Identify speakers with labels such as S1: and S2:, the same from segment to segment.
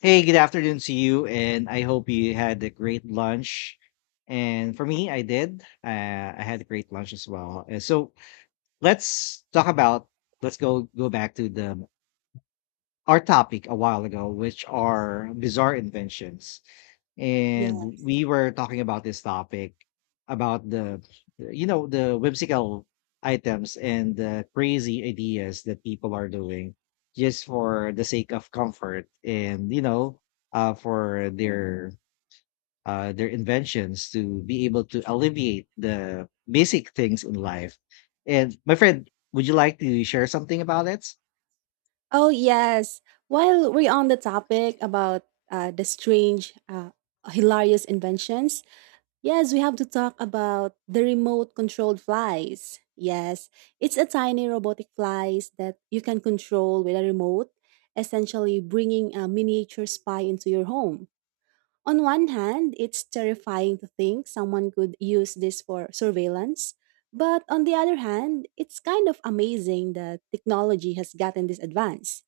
S1: Hey, good afternoon to you, and I hope you had a great lunch. And for me, I did. I had a great lunch as well. So let's talk about. Let's go back to the our topic a while ago, which are bizarre inventions,
S2: Yeah.
S1: and we were talking about this topic about the the whimsical items and the crazy ideas that people are doing just for the sake of comfort, and for their inventions to be able to alleviate the basic things in life. And my friend, would you like to share something about it?
S2: Oh, yes. While we're on the topic about the strange, hilarious inventions, yes, we have to talk about the remote controlled flies. Yes, it's a tiny robotic flies that you can control with a remote, essentially bringing a miniature spy into your home. On one hand, it's terrifying to think someone could use this for surveillance. But on the other hand, it's kind of amazing that technology has gotten this advanced.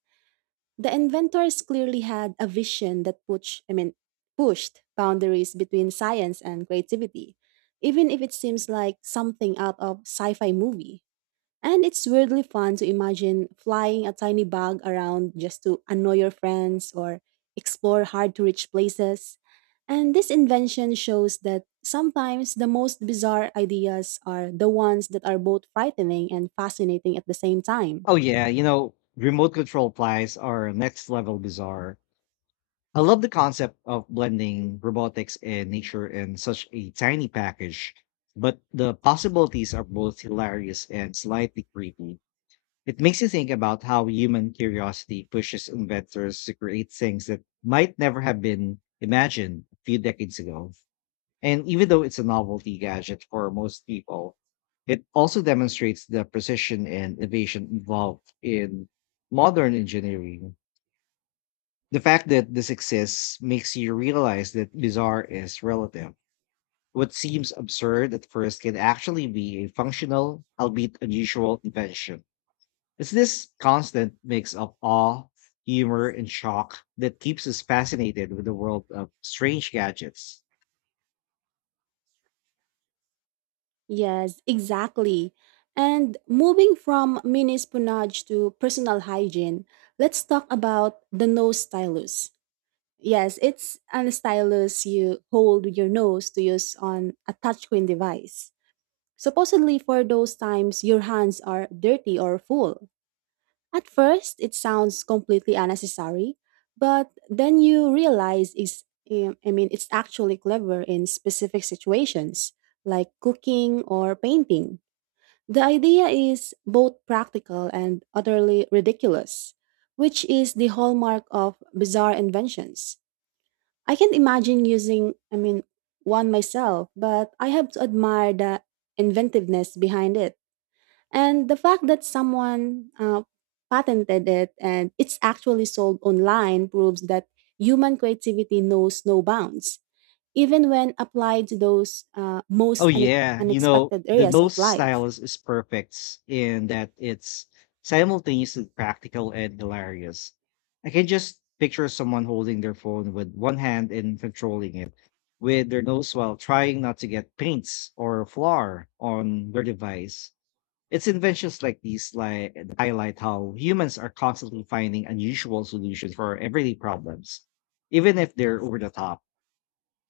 S2: The inventors clearly had a vision that pushed boundaries between science and creativity, even if it seems like something out of sci-fi movie. And it's weirdly fun to imagine flying a tiny bug around just to annoy your friends or explore hard-to-reach places. And this invention shows that sometimes the most bizarre ideas are the ones that are both frightening and fascinating at the same time.
S1: Oh yeah, you know, remote control flies are next level bizarre. I love the concept of blending robotics and nature in such a tiny package, but the possibilities are both hilarious and slightly creepy. It makes you think about how human curiosity pushes inventors to create things that might never have been imagined a few decades ago. And even though it's a novelty gadget for most people, it also demonstrates the precision and innovation involved in modern engineering. The fact that this exists makes you realize that bizarre is relative. What seems absurd at first can actually be a functional, albeit unusual, invention. It's this constant mix of awe, humor, and shock that keeps us fascinated with the world of strange gadgets.
S2: Yes, exactly. And moving from mini sponge to personal hygiene, let's talk about the nose stylus. Yes, it's a stylus you hold with your nose to use on a touchscreen device. Supposedly for those times your hands are dirty or full. At first, it sounds completely unnecessary, but then you realize it's eh, I mean, it's actually clever in specific situations like cooking or painting. The idea is both practical and utterly ridiculous, which is the hallmark of bizarre inventions. I can't imagine using one myself, but I have to admire the inventiveness behind it. And the fact that someone patented it and it's actually sold online proves that human creativity knows no bounds, even when applied to those
S1: Oh
S2: most
S1: yeah, you know,
S2: unexpected
S1: the
S2: areas of
S1: nose
S2: life.
S1: stylus is perfect in that it's simultaneously practical and hilarious. I can just picture someone holding their phone with one hand and controlling it with their nose while trying not to get paints or flour on their device. It's inventions like that highlight how humans are constantly finding unusual solutions for everyday problems, even if they're over the top.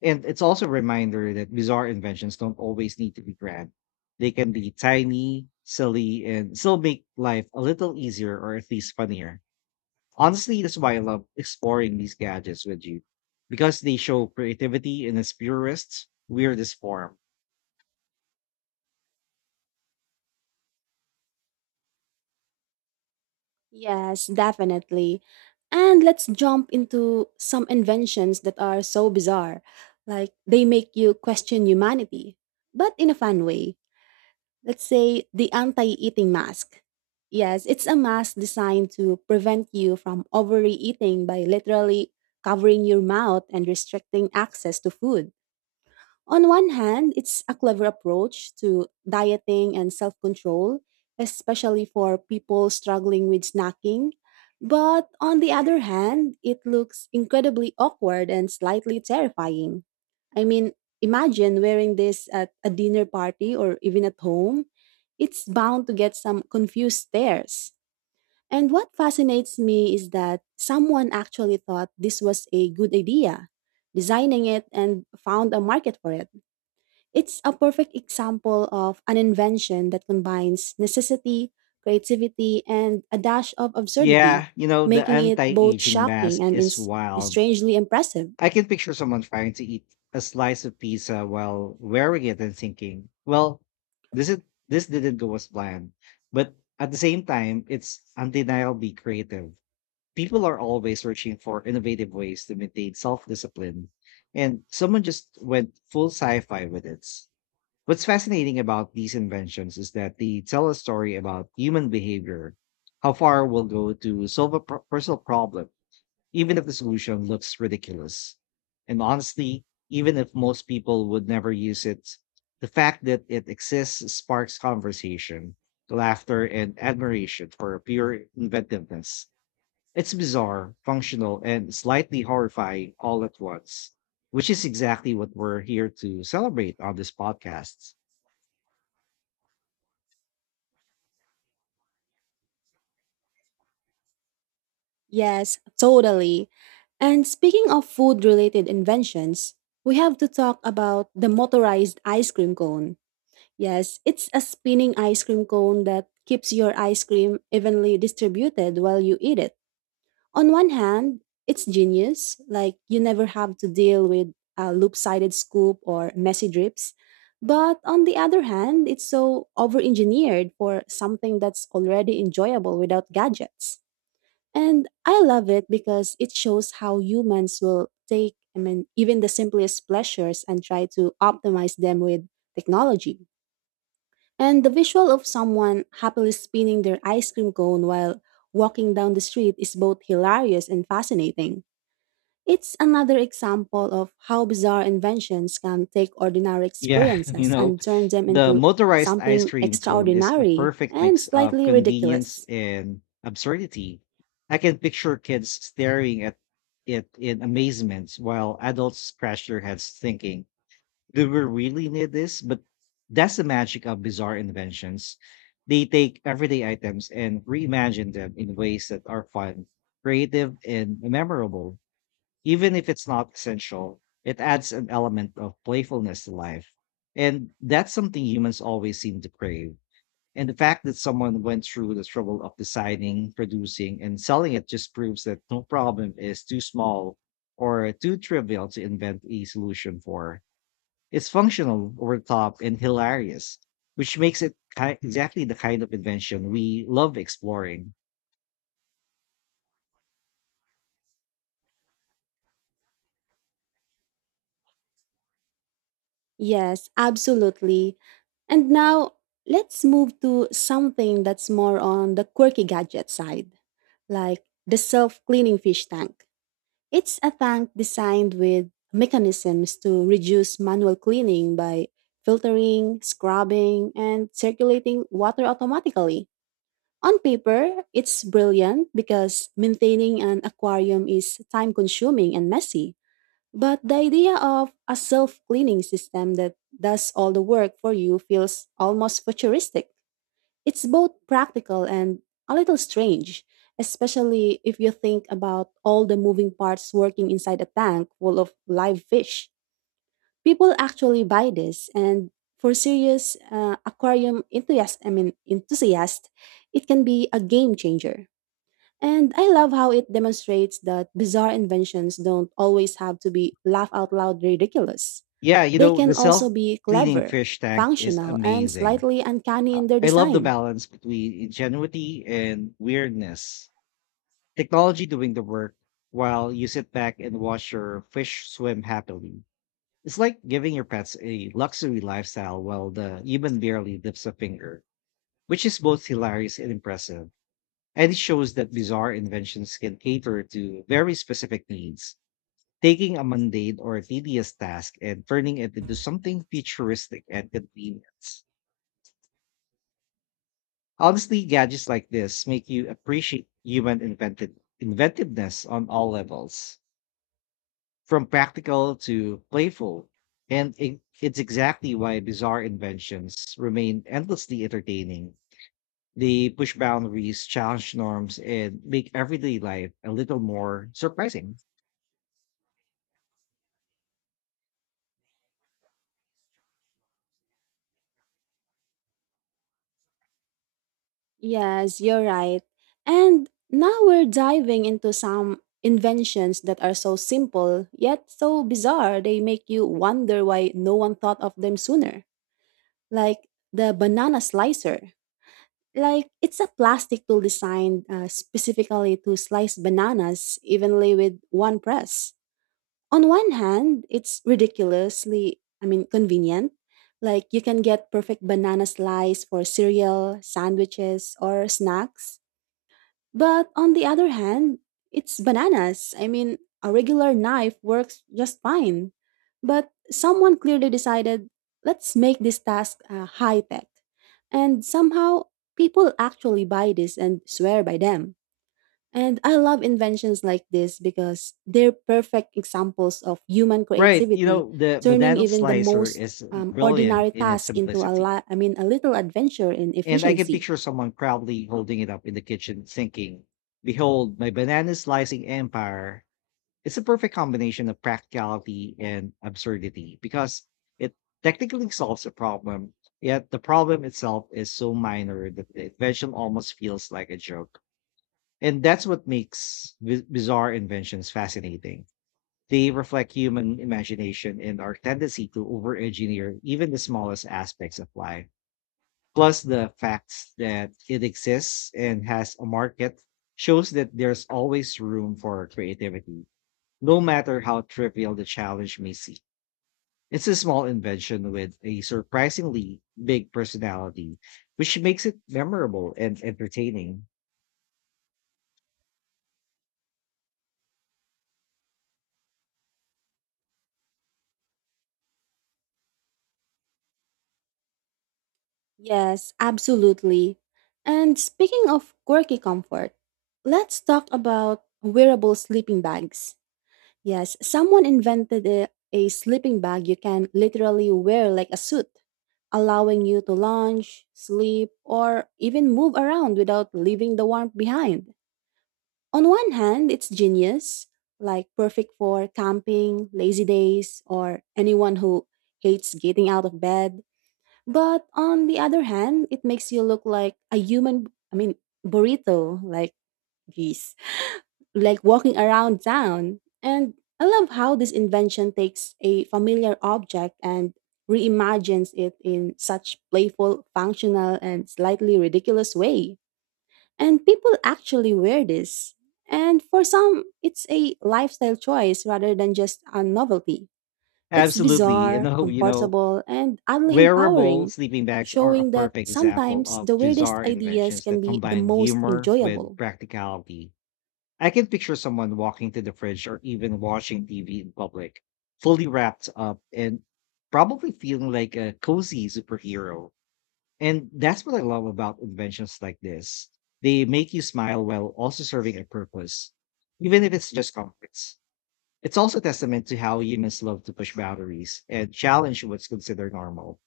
S1: And it's also a reminder that bizarre inventions don't always need to be grand. They can be tiny, silly, and still make life a little easier or at least funnier. Honestly, that's why I love exploring these gadgets with you, because they show creativity in its purest, weirdest form.
S2: Yes, definitely. And let's jump into some inventions that are so bizarre. Like they make you question humanity, but in a fun way. Let's say the anti eating mask. Yes, it's a mask designed to prevent you from overeating by literally covering your mouth and restricting access to food. On one hand, it's a clever approach to dieting and self control, especially for people struggling with snacking. But on the other hand, it looks incredibly awkward and slightly terrifying. I mean, imagine wearing this at a dinner party or even at home. It's bound to get some confused stares. And what fascinates me is that someone actually thought this was a good idea, designing it and found a market for it. It's a perfect example of an invention that combines necessity, creativity, and a dash of absurdity,
S1: Yeah, you know, the
S2: making it
S1: anti
S2: both
S1: aging
S2: shocking
S1: mask
S2: and
S1: is wild.
S2: strangely impressive.
S1: I can picture someone trying to eat a slice of pizza while wearing it and thinking, well, this is this didn't go as planned. But at the same time, it's undeniably creative. People are always searching for innovative ways to maintain self-discipline. And someone just went full sci-fi with it. What's fascinating about these inventions is that they tell a story about human behavior, how far we'll go to solve a personal problem, even if the solution looks ridiculous. And honestly, even if most people would never use it, the fact that it exists sparks conversation, laughter, and admiration for pure inventiveness. It's bizarre, functional, and slightly horrifying all at once, which is exactly what we're here to celebrate on this podcast.
S2: Yes, totally. And speaking of food related inventions, we have to talk about the motorized ice cream cone. Yes, it's a spinning ice cream cone that keeps your ice cream evenly distributed while you eat it. On one hand, it's genius, like you never have to deal with a loop-sided scoop or messy drips. But on the other hand, it's so over-engineered for something that's already enjoyable without gadgets. And I love it because it shows how humans will take even the simplest pleasures and try to optimize them with technology. And the visual of someone happily spinning their ice cream cone while walking down the street is both hilarious and fascinating. It's another example of how bizarre inventions can take ordinary
S1: Yeah, you
S2: experiences
S1: know,
S2: and turn them
S1: the
S2: into
S1: motorized ice
S2: something
S1: cream cone is a
S2: extraordinary
S1: perfect
S2: and
S1: mix of
S2: slightly
S1: convenience
S2: ridiculous.
S1: and absurdity. I can picture kids staring at it in amazement while adults scratch their heads thinking, do we really need this? But that's the magic of bizarre inventions. They take everyday items and reimagine them in ways that are fun, creative, and memorable. Even if it's not essential, it adds an element of playfulness to life. And that's something humans always seem to crave. And the fact that someone went through the trouble of designing, producing, and selling it just proves that no problem is too small or too trivial to invent a solution for. It's functional, over the top, and hilarious, which makes it exactly the kind of invention we love exploring.
S2: Yes, absolutely. And now let's move to something that's more on the quirky gadget side, like the self cleaning fish tank. It's a tank designed with mechanisms to reduce manual cleaning by filtering, scrubbing, and circulating water automatically. On paper, it's brilliant because maintaining an aquarium is time consuming and messy. But the idea of a self cleaning system that does all the work for you feels almost futuristic. It's both practical and a little strange, especially if you think about all the moving parts working inside a tank full of live fish. People actually buy this, and for serious aquarium enthusiast, I mean enthusiast, it can be a game changer. And I love how it demonstrates that bizarre inventions don't always have to be laugh out loud ridiculous.
S1: Yeah, you
S2: They
S1: know, the
S2: can also
S1: self
S2: be
S1: cleaning
S2: clever,
S1: fish tank is
S2: functional, and
S1: amazing.
S2: slightly uncanny in their
S1: I love the
S2: design.
S1: balance between ingenuity and weirdness. Technology doing the work while you sit back and watch your fish swim happily. It's like giving your pets a luxury lifestyle while the human barely lifts a finger, which is both hilarious and impressive. And it shows that bizarre inventions can cater to very specific needs, taking a mundane or tedious task and turning it into something futuristic and convenient. Honestly, gadgets like this make you appreciate human invented inventiveness on all levels, from practical to playful. And it's exactly why bizarre inventions remain endlessly entertaining. They push boundaries, challenge norms, and make everyday life a little more surprising.
S2: Yes, you're right. And now we're diving into some inventions that are so simple, yet so bizarre, they make you wonder why no one thought of them sooner. Like the banana slicer. Like, it's a plastic tool designed specifically to slice bananas evenly with one press. On one hand, it's convenient. Like, you can get perfect banana slice for cereal, sandwiches, or snacks. But on the other hand, it's bananas. I mean, a regular knife works just fine. But someone clearly decided, let's make this task high tech. And somehow, people actually buy this and swear by them. And I love inventions like this because they're perfect examples of human
S1: Right. You
S2: creativity,
S1: know, the
S2: turning
S1: banana
S2: even the
S1: slicer
S2: most
S1: is brilliant
S2: ordinary
S1: in its
S2: task into a
S1: simplicity.
S2: a little adventure in
S1: And I can
S2: efficiency.
S1: picture someone proudly holding it up in the kitchen, thinking, behold, my banana slicing empire. It's a perfect combination of practicality and absurdity because it technically solves a problem, yet the problem itself is so minor that the invention almost feels like a joke. And that's what makes bizarre inventions fascinating. They reflect human imagination and our tendency to over engineer even the smallest aspects of life. Plus, the fact that it exists and has a market shows that there's always room for creativity, no matter how trivial the challenge may seem. It's a small invention with a surprisingly big personality, which makes it memorable and entertaining.
S2: Yes, absolutely. And speaking of quirky comfort, let's talk about wearable sleeping bags. Yes, someone invented a sleeping bag you can literally wear like a suit, allowing you to lounge, sleep, or even move around without leaving the warmth behind. On one hand, it's genius, like perfect for camping, lazy days, or anyone who hates getting out of bed. But on the other hand, it makes you look like a burrito, like geese, like walking around town. And I love how this invention takes a familiar object and reimagines it in such playful, functional, and slightly ridiculous way. And people actually wear this. And for some, it's a lifestyle choice rather than just a novelty. It's
S1: Absolutely.
S2: bizarre, comfortable, and oddly
S1: Wearable
S2: empowering,
S1: sleeping bags are a
S2: showing that
S1: perfect example
S2: sometimes
S1: of
S2: the weirdest
S1: bizarre
S2: ideas
S1: inventions
S2: can
S1: that
S2: be the
S1: combine
S2: most
S1: humor with
S2: enjoyable.
S1: practicality. I can picture someone walking to the fridge or even watching TV in public, fully wrapped up and probably feeling like a cozy superhero. And that's what I love about inventions like this. They make you smile while also serving a purpose, even if it's just comforts. It's also a testament to how humans love to push boundaries and challenge what's considered normal.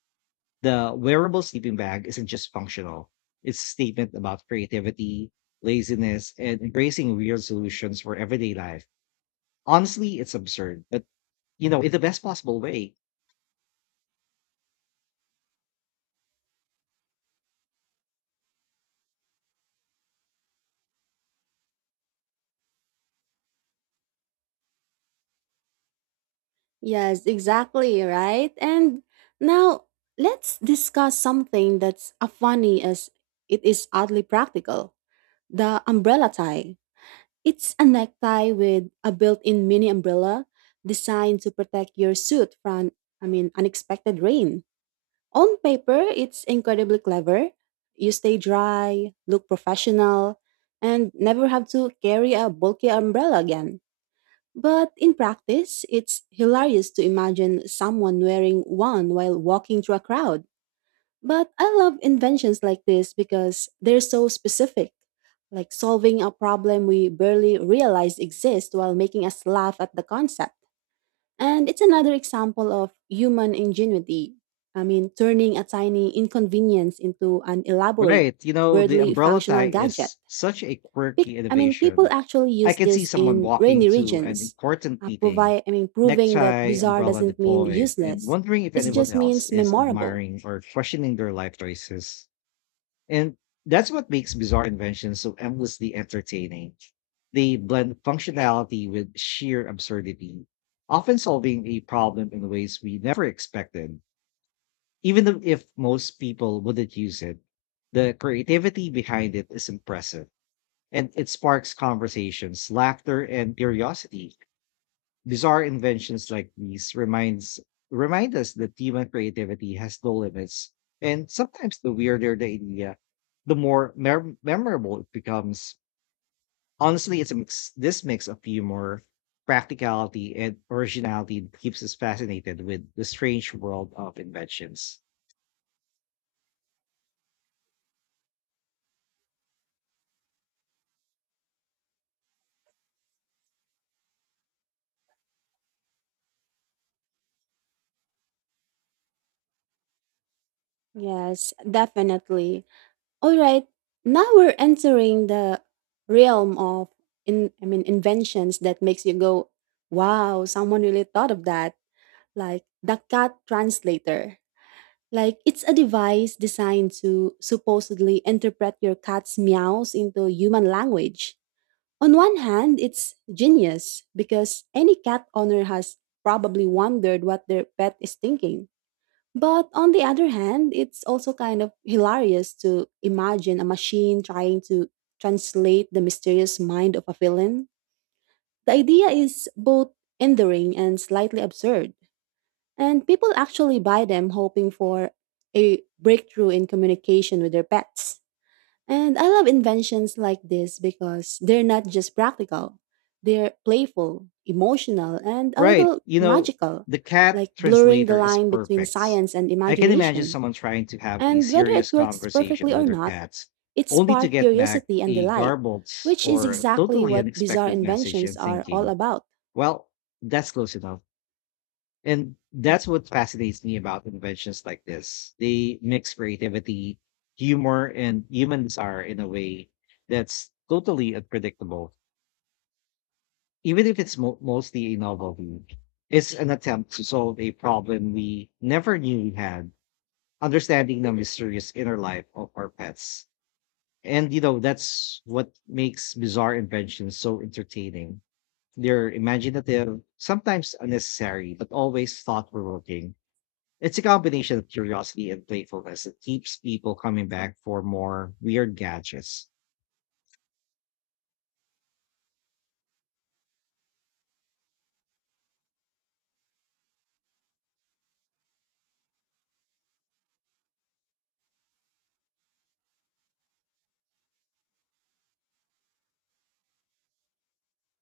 S1: The wearable sleeping bag isn't just functional, it's a statement about creativity, laziness, and embracing real solutions for everyday life. Honestly, it's absurd, but you know, in the best possible way.
S2: Yes, exactly, right? And now let's discuss something that's as funny as it is oddly practical, the umbrella tie. It's a necktie with a built in mini umbrella designed to protect your suit from, unexpected rain. On paper, it's incredibly clever. You stay dry, look professional, and never have to carry a bulky umbrella again. But in practice, it's hilarious to imagine someone wearing one while walking through a crowd. But I love inventions like this because they're so specific, like solving a problem we barely realize exists while making us laugh at the concept. And it's another example of human ingenuity. I mean, turning a tiny inconvenience into an elaborate,
S1: Right. You know, the
S2: worldly
S1: umbrella tie
S2: functional gadget.
S1: is such a quirky
S2: People
S1: innovation.
S2: actually
S1: I
S2: use
S1: can see
S2: this
S1: someone
S2: in
S1: walking
S2: rainy
S1: to an
S2: regions,
S1: important meeting,
S2: proving that
S1: necktie,
S2: bizarre
S1: umbrella
S2: doesn't mean
S1: deployed, and
S2: useless.
S1: wondering if
S2: It
S1: anyone
S2: just
S1: else
S2: means
S1: is
S2: memorable.
S1: admiring or questioning their life choices. And that's what makes bizarre inventions so endlessly entertaining. They blend functionality with sheer absurdity, often solving a problem in ways we never expected. Even though if most people wouldn't use it, the creativity behind it is impressive, and it sparks conversations, laughter, and curiosity. Bizarre inventions like these remind us that human creativity has no limits, and sometimes the weirder the idea, the more memorable it becomes. Honestly, this mix of humor, practicality, and originality that keeps us fascinated with the strange world of inventions.
S2: Yes, definitely. All right, now we're entering the realm of inventions that makes you go, wow, someone really thought of that, like the cat translator. Like it's a device designed to supposedly interpret your cat's meows into human language. On one hand, it's genius because any cat owner has probably wondered what their pet is thinking. But on the other hand, it's also kind of hilarious to imagine a machine trying to translate the mysterious mind of a villain. The idea is both endearing and slightly absurd, and people actually buy them hoping for a breakthrough in communication with their pets. And I love inventions like this because they're not just practical, they're playful, emotional, and a
S1: Right.
S2: little
S1: You know,
S2: magical,
S1: the cat
S2: like blurring the
S1: translator is
S2: line between
S1: perfect.
S2: science and
S1: I can imagine
S2: imagination.
S1: someone trying to have a
S2: And whether it
S1: serious
S2: works perfectly
S1: conversation with
S2: or
S1: their
S2: not,
S1: cats,
S2: it
S1: only to
S2: sparks
S1: get back
S2: curiosity and
S1: a
S2: delight,
S1: garbled
S2: which is
S1: or
S2: exactly
S1: totally
S2: what bizarre
S1: unexpected message
S2: inventions
S1: and
S2: are all
S1: thinking,
S2: about.
S1: well, that's close enough. And that's what fascinates me about inventions like this. They mix creativity, humor, and human desire in a way that's totally unpredictable. Even if it's mostly a novelty, it's an attempt to solve a problem we never knew we had, understanding the mysterious inner life of our pets. And you know, that's what makes bizarre inventions so entertaining. They're imaginative, sometimes unnecessary, but always thought provoking. It's a combination of curiosity and playfulness that keeps people coming back for more weird gadgets.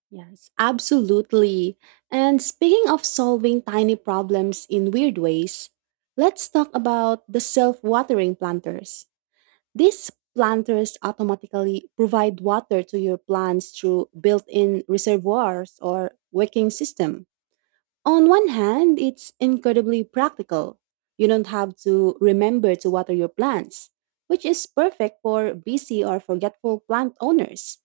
S2: Yes, absolutely. And speaking of solving tiny problems in weird ways, let's talk about the self watering planters. These planters automatically provide water to your plants through built in reservoirs or wicking system. On one hand, it's incredibly practical. You don't have to remember to water your plants, which is perfect for busy or forgetful plant owners.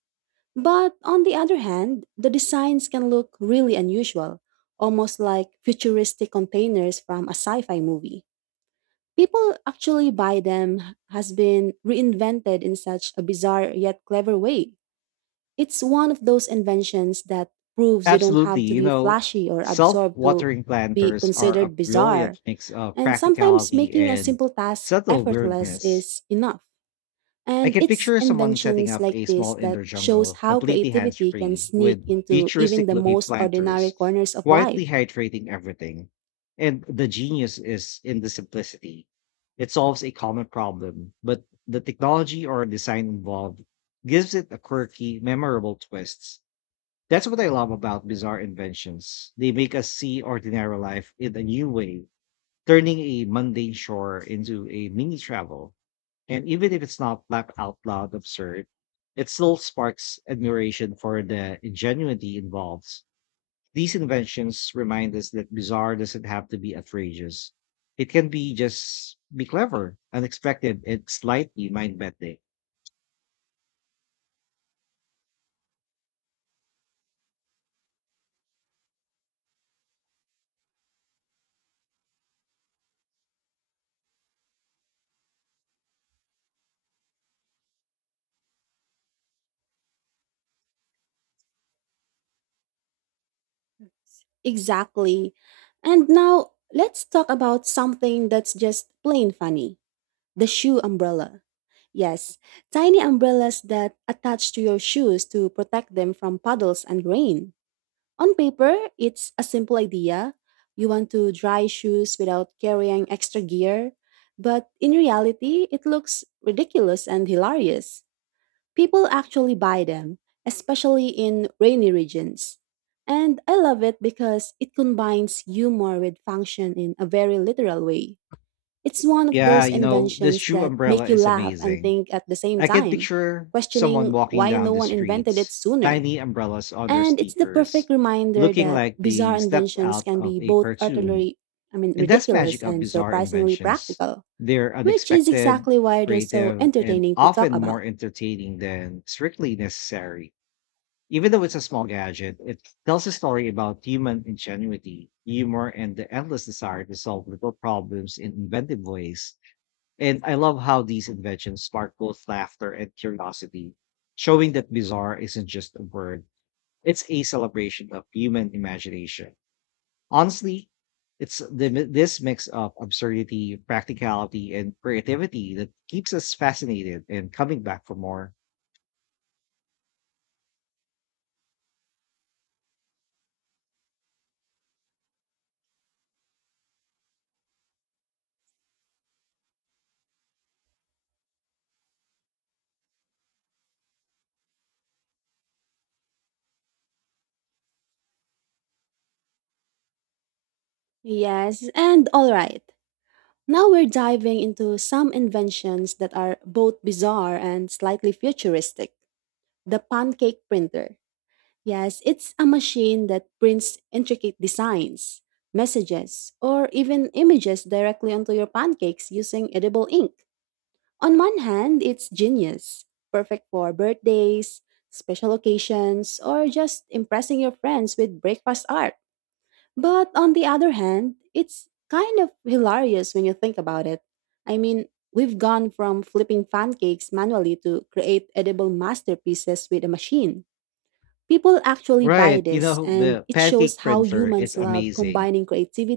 S2: But on the other hand, the designs can look really unusual, almost like futuristic containers from a sci fi movie. People actually buy them, has been reinvented in such a bizarre yet clever way. It's one of those inventions that proves you don't
S1: Absolutely.
S2: have to
S1: You
S2: be
S1: know,
S2: flashy or
S1: self
S2: absorbed to
S1: watering
S2: be
S1: planters are a
S2: considered bizarre.
S1: brilliant mix of
S2: And sometimes
S1: practicality
S2: making a
S1: and
S2: simple task
S1: subtle
S2: effortless
S1: weirdness.
S2: is enough.
S1: I
S2: And
S1: can
S2: it's
S1: picture someone setting
S2: inventions
S1: up
S2: like
S1: a
S2: this
S1: small
S2: that
S1: indoor
S2: shows
S1: jungle
S2: how
S1: completely hands
S2: creativity can
S1: free
S2: sneak
S1: with
S2: into even
S1: futuristic
S2: the
S1: looking
S2: most ordinary
S1: planters,
S2: corners of life.
S1: quietly hydrating everything. And the genius is in the simplicity. It solves a common problem, but the technology or design involved gives it a quirky, memorable twist. That's what I love about bizarre inventions. They make us see ordinary life in a new way, turning a mundane chore into a mini travel. And even if it's not laugh out loud absurd, it still sparks admiration for the ingenuity involved. These inventions remind us that bizarre doesn't have to be outrageous. It can be just be clever, unexpected, and slightly mind bending.
S2: Exactly. And now let's talk about something that's just plain funny, the shoe umbrella. Yes, tiny umbrellas that attach to your shoes to protect them from puddles and rain. On paper, it's a simple idea. You want to dry shoes without carrying extra gear. But in reality, it looks ridiculous and hilarious. People actually buy them, especially in rainy regions. And I love it because it combines humor with function in a very literal way. It's one of
S1: Yeah,
S2: those
S1: you know, this
S2: inventions
S1: shoe
S2: that
S1: umbrella
S2: make you
S1: is
S2: laugh and
S1: amazing.
S2: think at the same
S1: I can
S2: time,
S1: picture someone
S2: questioning
S1: walking
S2: why
S1: down
S2: no
S1: the
S2: one invented it
S1: streets,
S2: sooner.
S1: tiny umbrellas on their
S2: And it's the
S1: sneakers,
S2: perfect reminder
S1: looking
S2: that
S1: like they
S2: bizarre
S1: stepped
S2: inventions
S1: out
S2: can
S1: of
S2: be
S1: a
S2: both
S1: cartoon. And that's magic
S2: ridiculous
S1: of
S2: and
S1: bizarre
S2: surprisingly
S1: inventions.
S2: practical,
S1: They're
S2: which is
S1: unexpected,
S2: exactly why they're so
S1: creative, and
S2: entertaining to talk
S1: often more
S2: about.
S1: entertaining than strictly necessary. Even though it's a small gadget, it tells a story about human ingenuity, humor, and the endless desire to solve little problems in inventive ways. And I love how these inventions spark both laughter and curiosity, showing that bizarre isn't just a word, it's a celebration of human imagination. Honestly, this mix of absurdity, practicality, and creativity that keeps us fascinated and coming back for more.
S2: Yes, and all right. Now we're diving into some inventions that are both bizarre and slightly futuristic. The pancake printer. Yes, it's a machine that prints intricate designs, messages, or even images directly onto your pancakes using edible ink. On one hand, it's genius, perfect for birthdays, special occasions, or just impressing your friends with breakfast art. But on the other hand, it's kind of hilarious when you think about it. I mean, we've gone from flipping pancakes manually to create edible masterpieces with a machine. People actually buy
S1: Right. You
S2: this,
S1: know,
S2: and
S1: the
S2: it
S1: pancake
S2: shows how
S1: printer is
S2: humans love
S1: amazing.
S2: combining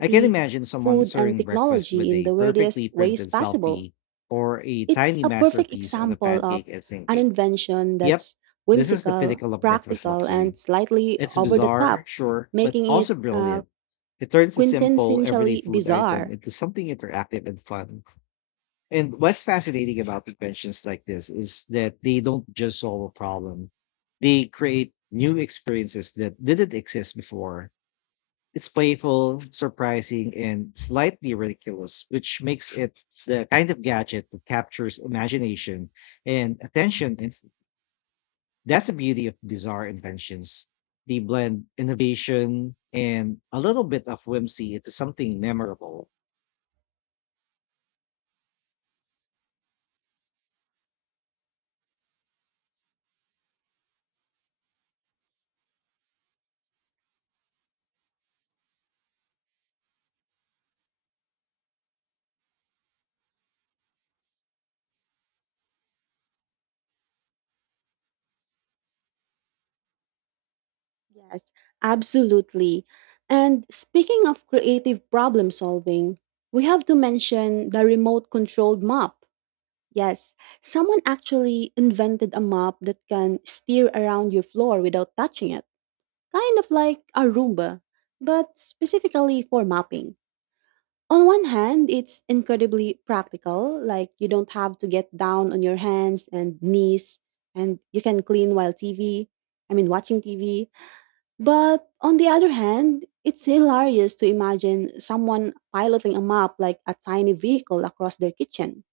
S1: I can imagine someone
S2: food, and
S1: serving breakfast
S2: technology
S1: with
S2: in
S1: a
S2: the weirdest
S1: perfectly
S2: ways
S1: printed
S2: possible.
S1: selfie or a
S2: It's
S1: tiny
S2: a perfect
S1: masterpiece on a
S2: example of
S1: pancake and
S2: an
S1: thinking,
S2: invention
S1: yep,
S2: that's
S1: this is the
S2: whimsical,
S1: pinnacle of breakfast
S2: practical,
S1: luxury.
S2: and slightly
S1: It's
S2: over the
S1: bizarre,
S2: top,
S1: sure, but
S2: making it
S1: also brilliant. It turns a simple, everyday
S2: quintessentially
S1: food item
S2: bizarre.
S1: into something interactive and fun. And what's fascinating about inventions like this is that they don't just solve a problem, they create new experiences that didn't exist before. It's playful, surprising, and slightly ridiculous, which makes it the kind of gadget that captures imagination and attention in that's the beauty of bizarre inventions. They blend innovation and a little bit of whimsy into something memorable.
S2: Yes, absolutely. And speaking of creative problem solving, we have to mention the remote controlled mop. Yes, someone actually invented a mop that can steer around your floor without touching it, kind of like a Roomba, but specifically for mopping. On one hand, it's incredibly practical, like you don't have to get down on your hands and knees and you can clean while TV, I mean, watching TV. But on the other hand, it's hilarious to imagine someone piloting a map like a tiny vehicle across their kitchen.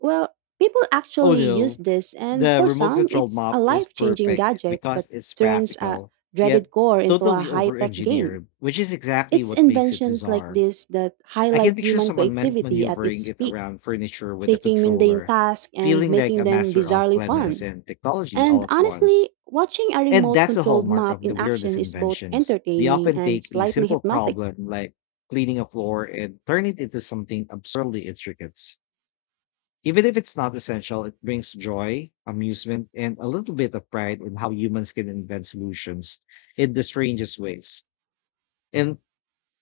S2: Well, people
S1: Oh
S2: actually use
S1: no,
S2: this, and
S1: the
S2: for
S1: remote
S2: some,
S1: controlled
S2: it's
S1: mop
S2: a
S1: is
S2: life changing
S1: perfect
S2: gadget
S1: because
S2: that
S1: it's
S2: turns a
S1: practical, yet
S2: dreaded core into a
S1: totally
S2: high
S1: over
S2: tech game.
S1: engineered, which is exactly
S2: It's
S1: what makes it
S2: inventions like
S1: bizarre.
S2: this that
S1: I can
S2: highlight
S1: picture
S2: human
S1: someone
S2: creativity at
S1: maneuvering
S2: its
S1: it
S2: peak,
S1: around furniture with a
S2: taking mundane
S1: controller,
S2: tasks and
S1: feeling like
S2: making
S1: a
S2: them
S1: master of
S2: bizarrely
S1: cleanliness
S2: fun.
S1: and technology
S2: And
S1: all at once.
S2: honestly, watching a
S1: And
S2: remote
S1: that's a
S2: controlled
S1: hallmark
S2: map
S1: of
S2: in
S1: the weirdest
S2: action is both
S1: inventions. They
S2: entertaining
S1: often
S2: and
S1: take a
S2: slightly
S1: simple
S2: hypnotic.
S1: problem like cleaning a floor and turn it into something absurdly intricate. Even if it's not essential, it brings joy, amusement, and a little bit of pride in how humans can invent solutions in the strangest ways. And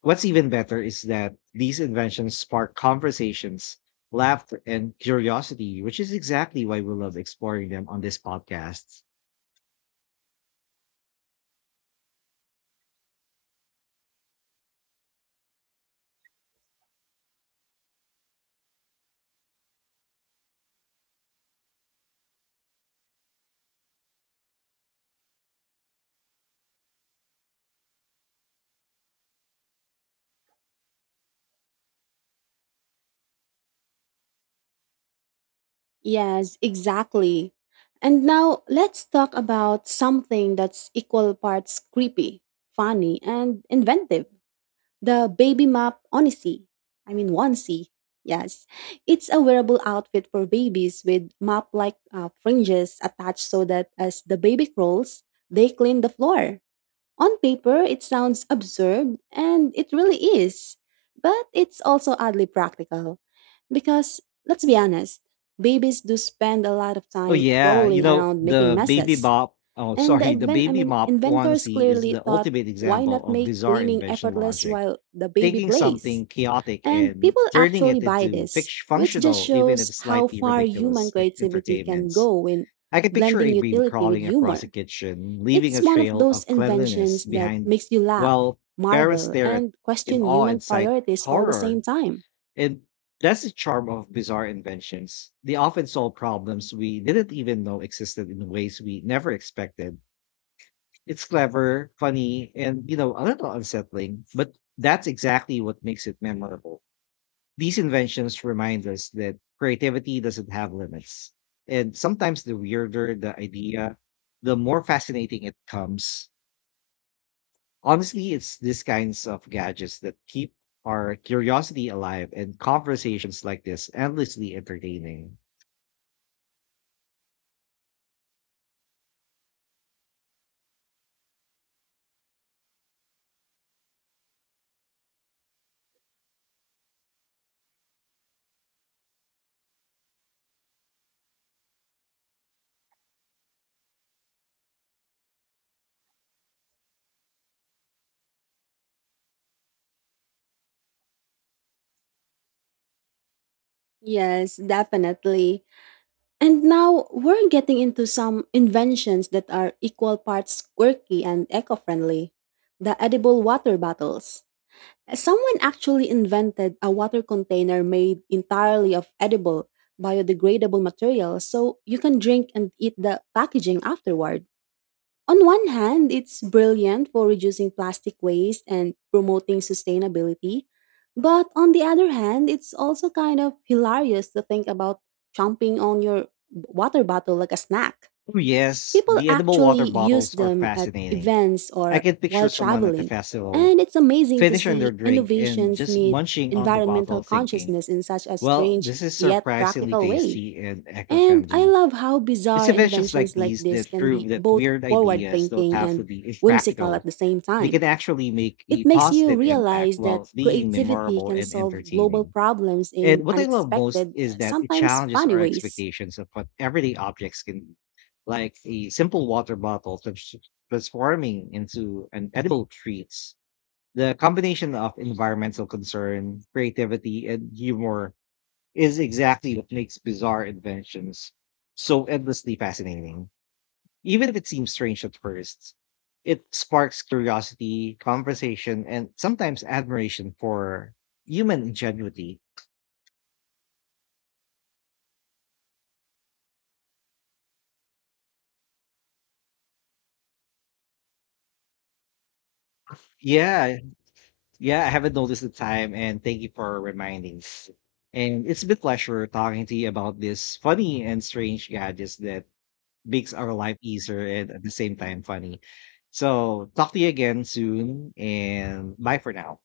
S1: what's even better is that these inventions spark conversations, laughter, and curiosity, which is exactly why we love exploring them on this podcast.
S2: Yes, exactly. And now let's talk about something that's equal parts creepy, funny, and inventive. The baby map onesie. I mean onesie. Yes. It's a wearable outfit for babies with map-like fringes attached so that as the baby crawls, they clean the floor. On paper, it sounds absurd and it really is. But it's also oddly practical because let's be honest, babies do spend a lot of
S1: Oh
S2: time
S1: yeah, you
S2: crawling
S1: know
S2: around making
S1: the baby
S2: messes.
S1: bop. Oh,
S2: And the
S1: sorry, the
S2: advent, I
S1: baby
S2: mean,
S1: mop
S2: inventors
S1: onesie is
S2: clearly
S1: the
S2: thought,
S1: ultimate
S2: why
S1: example
S2: not
S1: of
S2: make
S1: bizarre
S2: cleaning
S1: invention
S2: effortless
S1: logic.
S2: while the baby
S1: Taking
S2: plays?
S1: something chaotic
S2: And
S1: and
S2: people
S1: turning
S2: actually
S1: it
S2: buy
S1: into
S2: this, which just
S1: functional, even
S2: shows
S1: if
S2: how
S1: slightly
S2: far human
S1: ridiculous,
S2: creativity can
S1: entertainments.
S2: go when
S1: I can picture
S2: blending
S1: a bee
S2: utility with
S1: crawling across a
S2: humor.
S1: kitchen, leaving a
S2: It's one of
S1: trail
S2: those
S1: of cleanliness
S2: inventions that
S1: behind,
S2: makes you laugh,
S1: while parents
S2: marvel,
S1: stare at
S2: and
S1: in
S2: question
S1: awe
S2: human
S1: and sight
S2: priorities all the
S1: horror.
S2: same time.
S1: And that's the charm of bizarre inventions. They often solve problems we didn't even know existed in ways we never expected. It's clever, funny, and you know, a little unsettling, but that's exactly what makes it memorable. These inventions remind us that creativity doesn't have limits. And sometimes the weirder the idea, the more fascinating it comes. Honestly, it's these kinds of gadgets that keep our curiosity alive and conversations like this endlessly entertaining.
S2: Yes, definitely. And now we're getting into some inventions that are equal parts quirky and eco friendly. The edible water bottles. Someone actually invented a water container made entirely of edible, biodegradable material so you can drink and eat the packaging afterward. On one hand, it's brilliant for reducing plastic waste and promoting sustainability. But on the other hand, it's also kind of hilarious to think about chomping on your water bottle like a snack.
S1: Oh, yes,
S2: People
S1: the edible water
S2: actually use
S1: bottles are
S2: them at
S1: fascinating.
S2: events
S1: I
S2: or
S1: can
S2: while
S1: picture someone at the
S2: traveling,
S1: festival
S2: and it's amazing to
S1: finishing their
S2: see
S1: drink and
S2: innovations
S1: just
S2: meet
S1: munching on the
S2: environmental
S1: bottle, thinking,
S2: consciousness in such a
S1: well,
S2: strange
S1: this is
S2: yet
S1: surprisingly
S2: practical way.
S1: tasty and eco
S2: And I
S1: friendly.
S2: love how
S1: It's
S2: bizarre
S1: inventions like
S2: inventions like
S1: these
S2: this
S1: that
S2: can
S1: prove
S2: be
S1: that
S2: both
S1: weird
S2: forward
S1: ideas don't
S2: thinking
S1: have to
S2: and
S1: be
S2: whimsical at
S1: impractical.
S2: the same
S1: They can
S2: time.
S1: actually make a
S2: It makes you
S1: positive impact
S2: realize that
S1: while being
S2: creativity
S1: memorable
S2: can
S1: and
S2: solve global
S1: entertaining.
S2: problems in
S1: And what I love most
S2: unexpected,
S1: is that it
S2: sometimes
S1: challenges
S2: funny
S1: our
S2: ways.
S1: expectations of what everyday objects can be, like a simple water bottle transforming into an edible treats. The combination of environmental concern, creativity, and humor is exactly what makes bizarre inventions so endlessly fascinating. Even if it seems strange at first, it sparks curiosity, conversation, and sometimes admiration for human ingenuity. Yeah, yeah, I haven't noticed the time, and thank you for reminding. And it's been a pleasure talking to you about this funny and strange gadgets that makes our life easier and at the same time funny. So talk to you again soon, and bye for now.